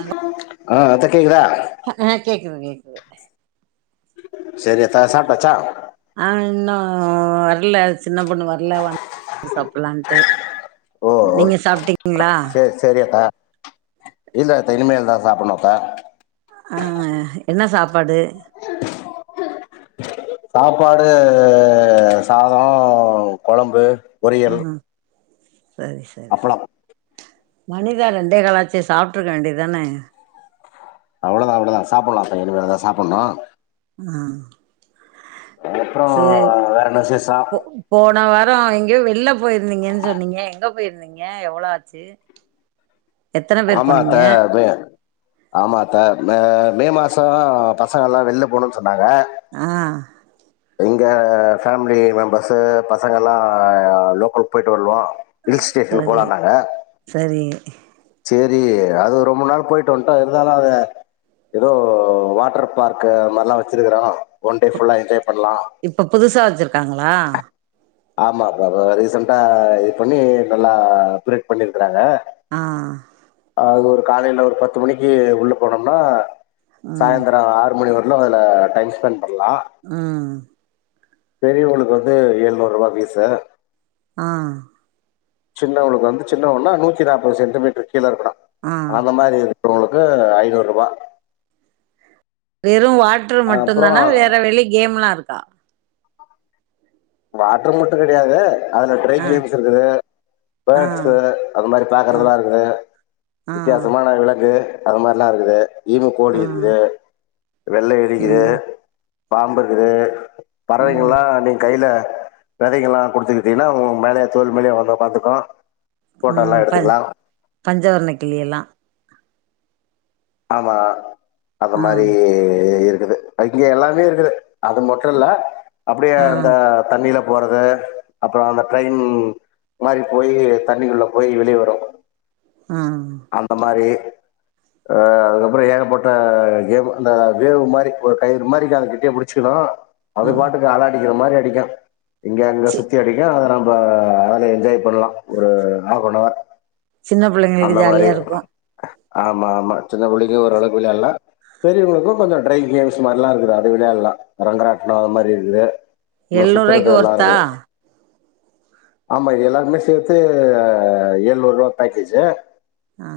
அதா ஆ அத்த கேக்குதா ஹ ஆ கேக்குது கேக்குது சேரி அத்த சாப்டாச்சா ஆ இன்னும் வரல சின்ன பொன்னு வரல வந்த சாப்பிலான்ட்டு ஓ சேரி சேரியத்த இல்லத்த இனிமேல் தா சாப்பினுத்த ஆ என்ன சாப்பாடு சாப்பாடு சாதோ கொழம்பு ஆ சேரி சேரி சேரி அப்பளம் மணிதா ரெண்டே காலாச்சே சாப்ட்டுருக்க வேண்டியதானே அவ்வளதா அவ்ளோதா சாப்பிடலாத்த இனிமே தா சாப்பிடணும் ஆ அப்புறம் சேரி வேற என்ன விசேஷம் போ போன வாரோ எங்கேயோ வெள்ல போயிருந்தீங்கன்னு சொன்னீங்க எங்க போயிருந்தீங்க எவ்ளோ ஆச்சு எத்தன பேர் ஆமாத்த போனீங்க அது ஆமாத்த மே மாசோ பசங்க எல்லாம் வெளில போணுன்னு சொன்னாங்க ஆ எங்க ஃபேமிலி மெம்பர்ஸ்ஸு பசங்கல்லா லோக்கலுக்கு போயிட்டு வந்தோ ஆ சரி சரி சேரி அது ரொம்ப நாள் போயிட்டு வந்துட்டோ இருந்தாலும் அத ஏதோ வாட்டர் பார்க்கு மாரிலா வச்சிருக்கறான் ஒன்டே ஃபுல்லா என்ஜாய் பண்ணலாம். இப்ப புதுசா வச்சிருக்காங்களா ஆமாப்பா ரீசன்ட்டா இது பண்ணி நல்லா பிரியட் பண்ணியிருக்கறாங்க ஆ அது ஒரு காலையில ஒரு பத்து மணிக்கு உள்ள போனோம்னா ம் சாயந்தரம் ஆறு மணி வர என்ன அதுல டைம் ஸ்பெண்ட் பண்ணலாம். ம் பெரியவங்ளுக்கு வந்து எழுநூறு ரூபா பீஸ்ஸு ஆ சின்னவங்களுக்கு வந்து சின்னவன்னா நூத்தி நாற்பது சென்டிமீட்டர் கீழ இருக்கணும் ஆ அந்த மாரி இரு இருக்குறவங்களுக்கு ஐநூரூபா வெறும் வாட்ரு அப்புறம் மட்டும்தானா வேற வெளி கேம்லா இருக்கா வாட்ரு மட்டும் கடையாது அதுல ட்ரை ஆ கேம்ஸ் இருக்குது ஆ பேர்ட்ஸ் அந்த மாரி ஆ பாக்குறதுலா இருக்குது ஆ வித்தியாசமான விலங்கு அது மாரிலா இருக்குது ஈமு கோழி ஆ இருக்குது வெள்ள எலி இருக்குது ம் பாம்பு இருக்குது ம் பறவைகல்லா நீங்க கையில வெதைகல்லா குடுத்துக்கிட்டீங்கன்னா உங்க மேல தோல்மேலையே வந்த உக்காந்துக்கோ ம் ப பஞ்சவர்ண கிளி எல்லா ஆமா அந்த ஆ மாதிரி இருக்குது இங்க எல்லாமே இருக்குது அது மட்டு இல்ல அப்டியே ஆ இந்த தண்ணில போறது அப்புற அந்த ட்ரெயின் மாதிரி போய் தண்ணிக்குள்ள போய் வெளியே வரு ம் அந்த மாறி அ அதுக்கப்புற ஏகப்பட்ட க அந்த வேவு மாதிரி ஒரு கயிறு மாதிரி அது கெட்டியா புடிச்சிக்கணு ஆ அது பாட்டுக்கு அல அடிக்கிற மாதிரி அடிக்கு இங்க அங்க சி சுத்தி அடிக்கு நம்ப அத என்ஜாய் பண்ணலா ஒரு ஆஃப் நவர் சின்ன பிள்ளைங்களுக்கு அந்த மாறி ஜாலியா இருக்கு ஆமாமா சின்ன பிள்ளைக்கு ஓரளவுக்கு வெளையாடலா பெரியவங்களுக்கு கொஞ்ச ட்ரை கேம்ஸ் மாதிரில்லா இருக்குது அது விளையாடலா ரங்கராட்டண அது மாதிரி இருக்கு இன்னு எழுநூறுவாய்க்கு சுத்துறது எல்லா ஒர்த்தா இருக்கு ஆமா எல்லாமே சேத்து எழுநூறு ரூபா பேக்கேஜ் ஆ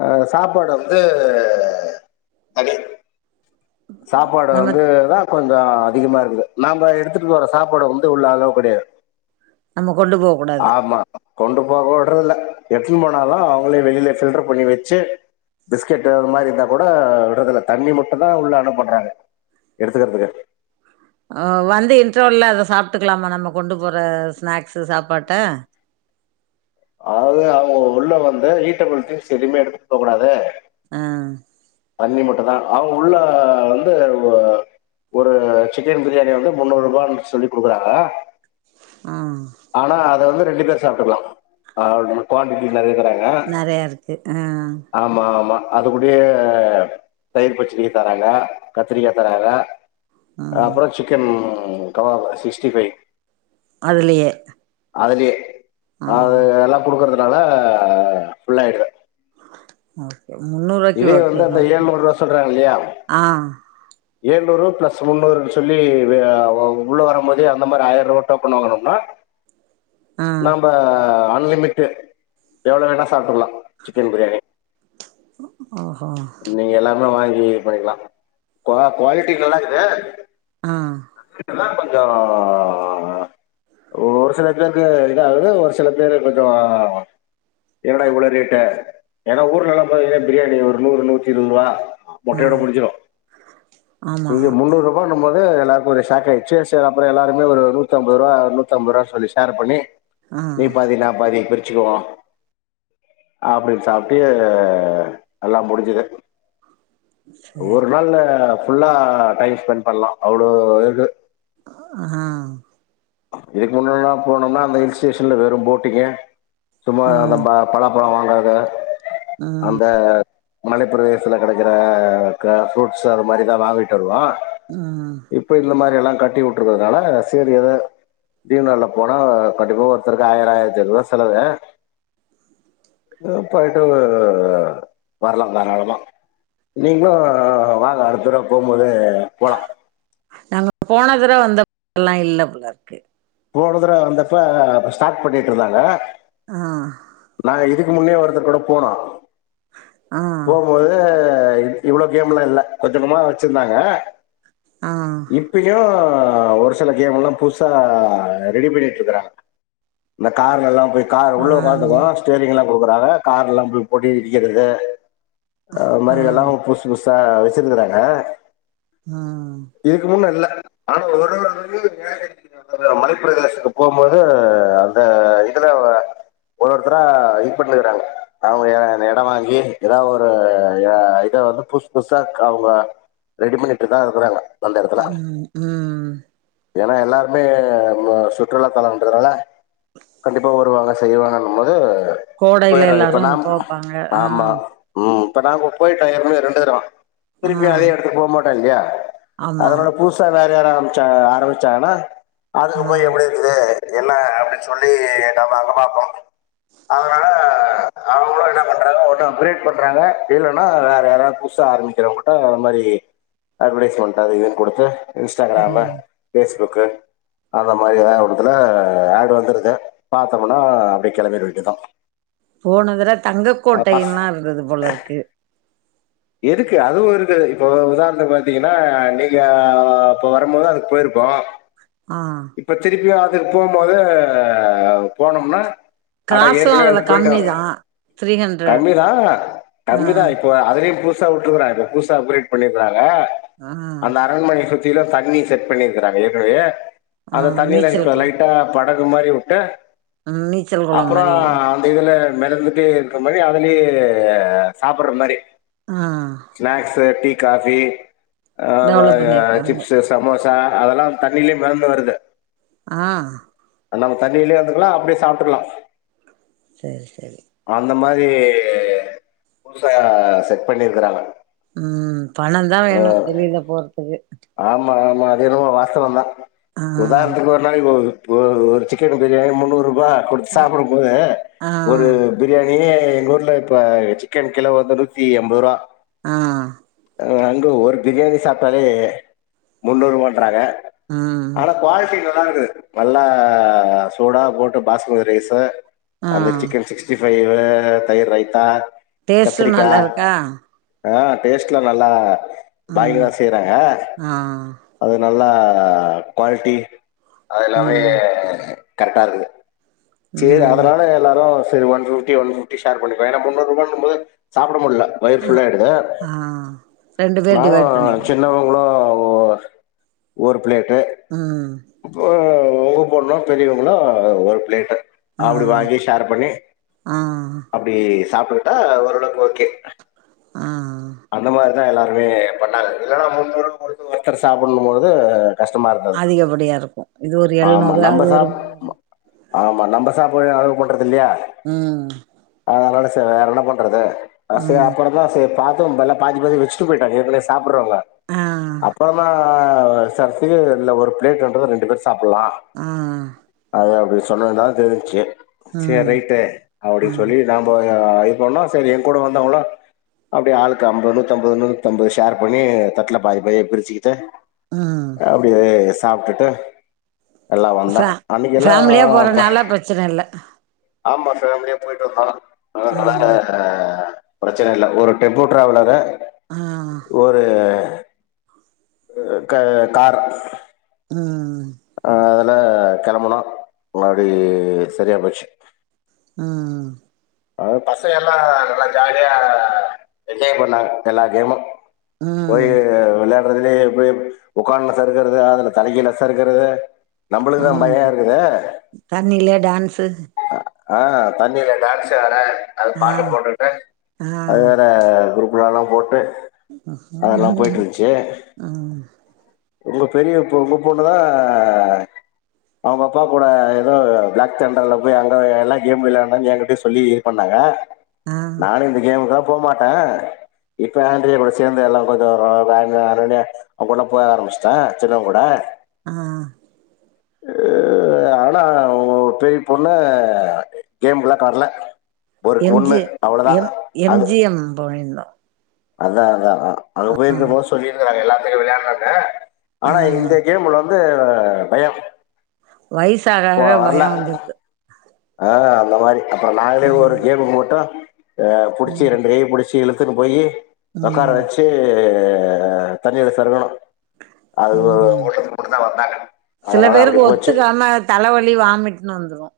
அ சாப்பாடு வந்து தனி சாப்பாடு நம்ம வந்து தா கொஞ்ச அதிகமா இருக்குது நாம எடுத்துட்டு வர சாப்பாடு வந்து உள்ள அளவ்ட் கிடையாது நம்ம கொண்டு போக கூடாது ஆமா கொண்டு போவ விட்றதுல்ல எடுதுட்டுன்னு போனாதா அவங்களே வெளியில ஃபில்டர் பண்ணி வச்சு பிஸ்கெட் அந்த மாதிரி இருந்தா கூட விடடறதுல்ல தண்ணி மட்டுந்தா உள்ள பண்றாங்க எடுத்துக்கறதுக்கு அ வந்து இன்ட்ர்வல்ல அத சாப்பிட்டுக்கலாமா கொண்டு போற ஸ்நாக்ஸ் சாப்பாட்ட அதாவது அவங்க உள்ள வந்து ஈட்டபிள்ஸ்‌திங்கஸ் எதுமே எடுத்துட்டு போ கூடாது ஆ தண்ணி மட்டுந்தா அவங்க உள்ள வந்து ஒரு சிக்கன் பிரியாணி வந்து முன்னூறு ரூபான்னு சொல்லி குடுக்குறாங்க ஆ ஆனா அத வந்து ரெண்டு பேரு சாப்பிட்டுக்கலா குவான்டிட்டி நெறைய தராங்க நிறைய இருக்கு ஆ ஆமாமா அது கூடயே தயிர் பச்சிடி தராங்க கத்திரிக்கா தராங்க ஆ அப்புற சிக்கன் கபாப் சிக்ஸ்டி ஃபைவ் அதுலேயே அதுலயே அது எல்லா குடுக்கறதுனால ஃபுல்லாயிடுது ஆ முன்னூரு இதே வந்து அந்த ஏழுநூறு ரூபா சொல்றாங்க இல்லையா ஆ ஏழுநூறு ப்ளஸ் முன்னுரு சொல்லி உள்ள வரும் போதே அந்த மாதிரி ஆயிர ரூபா டோக்கன் வாங்கனும்னா ஆ நாம்ப அன்லிமிட்டு எவ்ளோ வேணா சாப்பிட்டுகலா சிக்கன் பிரியாணி ஆஹா நீங்க எல்லாமே வாங்கி இது பண்ணிக்கலா கு குவாலிட்டி நல்லாருக்குது ஆ அன்லிமிடெட் தா கொஞ்ச ஒரு சில பேருக்கு இதாகுது ஒரு சில பேருக்கு கொஞ்ச என்னடா இவ்ளோ ரேட்டு ஏனா ஊர்ல எல்லா பிரியாணி ஒரு நூரு நூத்தி இருபது ரூபா ஆ மொட்டையோட முடிஞ்சிடு ஆமா இங்க முன்னூர் பானு போது எல்லாருக்கு ஒரு சாக் ஆய்ச்சு செரி அப்ற எல்லாருமே ஒரு நூத்தம்ரூவா நூத்தம் ரூவா சொல்லி ஷேர் பண்ணி ஆ நீ பாதி நா பாதி பிரிச்சுக்குவோ அப்டின் சாப்ட்டு எல்லா முடுஞ்சுது சரி ஒரு நாள்ல ஃபுல்லா டைம் ஸ்பெண் பண்லா அவ்ளோ இருகு ஆ இதுக்கு முன்னன்னா போனம்னா அந்த ஹில் ஸ்டேஷன்ல வெறும் போட்டிங்கு சும்மா அந்த ம் ம பாலாப்பழ வாங்கறது ம் அந்த மலைப்பிரதேசத்துல கெடைக்கிற க ஃப்ரூட்ஸ் அது மாரிதா வாங்கிட்டு வருவோ ம் ம் இப்ப இந்த மாரி எல்லா கட்டி வுட்டுருக்கறதுனால சேரி எத லீவு நாள்ல போனா கண்டிப்பா ஒருத்தருக்கு ஆயர் ஆயர்த்தி ஐநூற்வா செலவு அ போய்ட்டு வரலாம் தாராளாமா நீங்ளு வாங்க அடுத்ததடவ போம்போது போலா நாங்க போன தடவ வந்தப்பல்லா இல்லபோல இருக்கு போன தடவ வந்தப்ப ஸ்டார்ட் பண்ணிட்டு இருந்தாங்க ஆ நா இதுக்கு முன்னே ஒருத்தர் கூட போனோ ஆ போம்போது இவ்வளோ கேம்லா இல்ல கொஞ்சனமா வச்சிருந்தாங்க ஆ இப்பயு ஒரு சில கேம்ல்லா புதுசா அ ரெடி பண்ணிட்டு இருக்றாங் இந்த கார்கள்லா போய் கார் உள்ள ஒக்காரதுக்கு ஸ்டேரிங் எல்லா குடுக்கறாங்க கார் எல்லாம் இப் போட்டு இடிக்கிறது அது ஆ மாரி எல்லா புஸ் புதுசா வச்சிருக்கறாங்க அ இதுக்கு முன்ன இல்ல ஆனா ஒரளவு மலைப்பிரதேசத்துக்கு போம்போது அந்த இதுல ஒரு ஒருத்ரா வெயிட் பண்ணுகிறாங் அவுங்க எ எடோ வாங்கி எதா ஒரு அ இத வந்து புசு புசா க அவுங்க ரெடி பண்ணிட்டு தா இருக்கறாங்க அந்த எடத்துல ம் ம் ஏனா எல்லாருமே அ மு சுற்றுலா தலன்றதுனால கண்டிப்பா வருவாங்க செய்வாங்கங்கும்போது கோடையில போயர்றாங்க இப்ப எல்லாரு நாம் போப்பாங்க ஆ ஆம்மா ம் இப்ப நா ப்ப போயிட்டே ஏற்கனவே ரெண்டுதரவ ஆ திருப்பியு அதே எடத்துக்கு போமாட்டே இல்லையா ஆமா அதனால புதுசா வேற யார ஆம்ச்சா ஆரம்பிச்சாங்ன்னா அதுக்கு ஆ போய் எப்படி இருக்குது என்ன அப்படின் சொல்லி நம்ம அங்க பாப்போ அதுனால அவுங்களு என்ன பண்றாங்க ஒன்னு அப் க்ரேடு பண்றாங்க இல்லன்னா வேற யாராது புதுசா ஆரம்பிக்கிற ட்ட அது மாரி அட்வடைஸ்மண்ட் அதிகங் குடுத்து இன்ஸ்டாகிராம ம் ஃபேஸ்புக்கு அந்த மாரி எதா ஒன்னுத்துல ஏடு வந்துருது பாத்தம்னா அப்டியே கெளம்பிற வேண்டி தா போன தடவ பஸ் தங்கக்கோட்டைன் லா இருந்தது போல இருக்கு இருக்கு அதுவு இருக்கு இப்போ உதாரணத்துக்கு பாத்தீங்கன்னா நீங்க அப்போ வரும்போது அதுக்கு போயிருப்போ ஆ இப்ப திருப்பியு அதுக்கு போம் போது போனம்னா அட காசு ஏற்கனவே அதுல அதுக் போய்ட்டோ கம்மிதா த்ரீ ஹண்ட்ரட் கம்மிதா ஆ கம்மிதா இப்போ அதுலயும் பூ சா விட்டுக்கறாரு புதுசா அப்ரேட் பண்ணிட்றாங்க ஆ அந்த அரண்மனைய சுத்தி திலு தண்ணி செட் பண்ணிருக்காங்க ஏற்கனவே ஆ அந்த தண்ணியில நீச்சல் இப்ப குளோ லைட் டா படகு மாரி விட்டு ம் நீச்சல் குளோ அப்புறோ மாரி இதுல மிதந்துட்டே இருக்கிற மாரி அதுலயே சாப்பற மாரி ஆ ஸ்நாக்ஸ் டீ காஃபி அ டெவலப் பண்ணிருக்காங்க சிப்ஸ் சமோசா அதெல்லா தண்ணிலே மெதந்து வருது ஆ அது நம்ம தண்ணியிலே வந்துக்கலா அப்டியே சாப்ட்டுக்கலா சேர் சேரி அந்த மாரி புதுசா செட் பண்ணிருக்கறாங்க ம் பணந்தா வேணு வெளில போறதுக்கு ஆமா ஆமா அது என்னமோ வாஸ்தவந்தா ஆ உதாரணத்துக்கு ஒரு நாளைக்கி போது ஒரு ஒரு சிக்கன் பிரியாணி முன்னூறு ரூபா குடுத்து அ சாப்பிடும்பது ஆ ஒரு பிரியாணி பிரியாணி எங்க ஊர்ல இப்ப சிக்கன் கிலோ வந்து நூத்தி எம்பது ரூவா ஆ அங்க ஒரு பிரியாணி சாப்ட்டாலே முந்நூறுவான்றாங்க ம் ஆனா குவாலிட்டி நல்லா இருக்குது நல்லா சூடா போட்டு பாஸ்மதி ரைஸு ஆ அந்த சிக்கன் சிக்ஸ்டி ஃபைவ் தயிர் ரைத்தா டேஸ்ட்டு கத்திரிக்கா நல்லா இருக்கா ஆ டேஸ்ட்ல நல்லா பாய்ங்க ம் தா செய்றாங்க ஆ அது நல்லா குவாலிட்டி அதுனாலே ம் கரெக்டா இருக்குது செரி ம் அதனால எல்லாரு செரி one fifty one fifty share பண்ணிக்குவோ ஏனா முன்னூறுவானும்போது சாப்புட முடில வயிர் ஆ ஃபுல்லாயிடுது ஆ ரெண்டு பேர் நானு டிவைட் பண்ணிக்கிறது சின்ன வங்களும் ஒரு பிளேட்டு ம் அப்ப உங்க பொண்ணு பெரியவுங்களு ஒரு பிளேட்டு ஆ அப்டி வாங்கி ஷேர் பண்ணி ஆ அப் டி சாப்டுகிட்டா ஓரளவுக்கு ஓகே ஆ அந்த மாரி தா எல்லாருமே பண்ணாங்க இல்லைன்னா முன்னூறு குடுத்து ஒருத்தர் சாப்புடுனும்போது அதிகப்படியா இருக்கு இது ஒரு எழ்நூறு ஆமாம் அது நம்ம ஒரு சாப் முன்னூறு ஆமா நம்ம சாப்பாடயு அளோ பண்றது இல்லையா ம் அதனால செர் வேற என்ன பண்றது சரி ம் அப்பறோதா சரி பாத்தும் பல பாதி பாதி வெச்சுட்டு போயிட்டாங்க ஏற்கனே சாப்புறவங்க ஆ அப்றமா [unintelligible] இல்ல ஒரு பிளேட்டு வாங்குனா ரெண்டு பேர் சாப்பிலா ஆ அது அப்டி சொன்னனால தெரிஞ்சிச்சு சேர் ம் ரைட்டு அப்டின்னு ம் சொல்லி நாம இது போனா செரி எ கூட வந்தவுங்களா அப்படியே ஆளுக்கு அம்பது நூத்தம்பது நூத்தம்பது ஷேர் பண்ணி தட்ல பாதி பாதியா பிரிச்சுக்கிட்டு ம் அப்டியே சாப்டுட்டு எல்லா வந்தா ஃபே அன்னைக்கி எல்லா ஃபேமிலியா ப போறனால பிரச்சன இல்ல ஆமா ஃபேமிலியா போயிட்டு வந்தோ அதனால ம் ப்ரெச்சன இல்ல ஒரு டெம்போ ட்ராவலர ஆ ஒரு க கார் ம் அதுல கெளம்புனோ போ அப்டி செரியா போச்சு அ அதாது பசங்கல்லா நல்லா ஜாலியா என்ஜாய் பண்ணாங்க எல்லா கேமு அ படுத்துனே போய் உக்கானு சருக்குறது அதுல தலைகீழ சருக்குறது நம்பளுக்குதா ம் பய இருக்குதே தண்ணிலே டான்ஸு ஆ தண்ணில டான்ஸு ஆட அது ஆ பாட்டு போட்டுவுட்டு ஆ அது வேற குரூப்புலலா போட்டு அதெல்லா ம் போயிட்டுருந்ச்சு உங்க பெரிய பொ உங்க பொ ண்ணுதா அவுங்க அப்பா கூட எதோ பிளாக் தண்டரில போய் அங்க எல்லா கேம் விள்யாண்டன் என்கிட்ட சொல்லி இது பண்ணாங்க ஆ நானு இந்த கேமுக்குலா போ மாட்டே இப்ப ஆண்டிகள் கூட சேந்து எல்லா கொஞ்சோ வரு [unintelligible] அவ்ங் கூட்லா போக ஆரம்பிஷ்ட்டே சின்னவங்கூட ஆ ஆ ஆனா ஆ உங்களோட பெரிய பொண்ணு கேம் குள்ள வர்ல ஒரு ஒன்னு அவ்ளோதா அது யம் போயிருந்தோ அதா அதா அங்க ஆ போயிருக்கும் போது சொல்லியிருக்குறாங்க எல்லாத்லியு விள்யானுன்னு ஆ ஆனா இந்த கேம் உள்ள வந்து பயோ வய்சாக ஆகா பயோ வந்திருது ஆ அந்த மாரி அப்புறோ நாங்களே ஒரு ம் கேமு மட்டு அ புடிச்சி ம் ரெண்டு கைய புடிச் சி இழுத்துன்னு போயி உக்கார ம் வெச்சு அ தண்ணியில சருக்குணோ அது ஒரு ம் ஓட்டத்துக்கு மட்டுந்தா வந்தாங்க சில அதனால பேருக்கு அப்டி போச்சு ஒத்துக்காம தலவலி வாமிட்ன்னு வந்துரு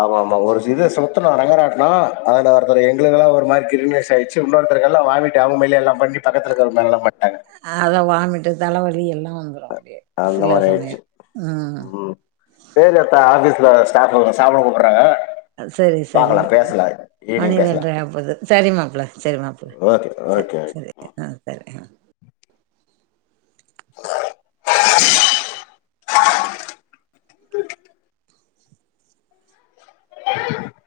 ஆமா ஆமா ஒரு இது சுத்தணோ ரங்கராட்டனோ அதுல ஒருத்தரு எங்களுக்குலா ஒரு மாரி கிர்ருன்மேர்சாய்ச் சி இன்னோருத்தருகெல்லா வாமிட்டு அவுங்க மட்ல எல்லாம் பண்ணி பக்கத்துலகிறங் மேலலா பண்டாங்க அதா வாமிட்டு தலவலி எல்லா வந்துரு அப்டியே அந்த சில மாரி சமயோ ஆயிடுச்சு ம் சேரி அத்த ஆஃபீஸ்ல ஸ்டாஃபுங்க சாப்பிட கூப்புட்றாங்க செரி செரி பாக்கலா பேசலா மணி ஈவினிங் பேசலா ரெண்ட்ரை ஆவ போது சரி மாப்ள சரி மாப்ள ஓகே சரி ஓகே ஓகே சரி மா ஆ சரி [inaudible] [inaudible]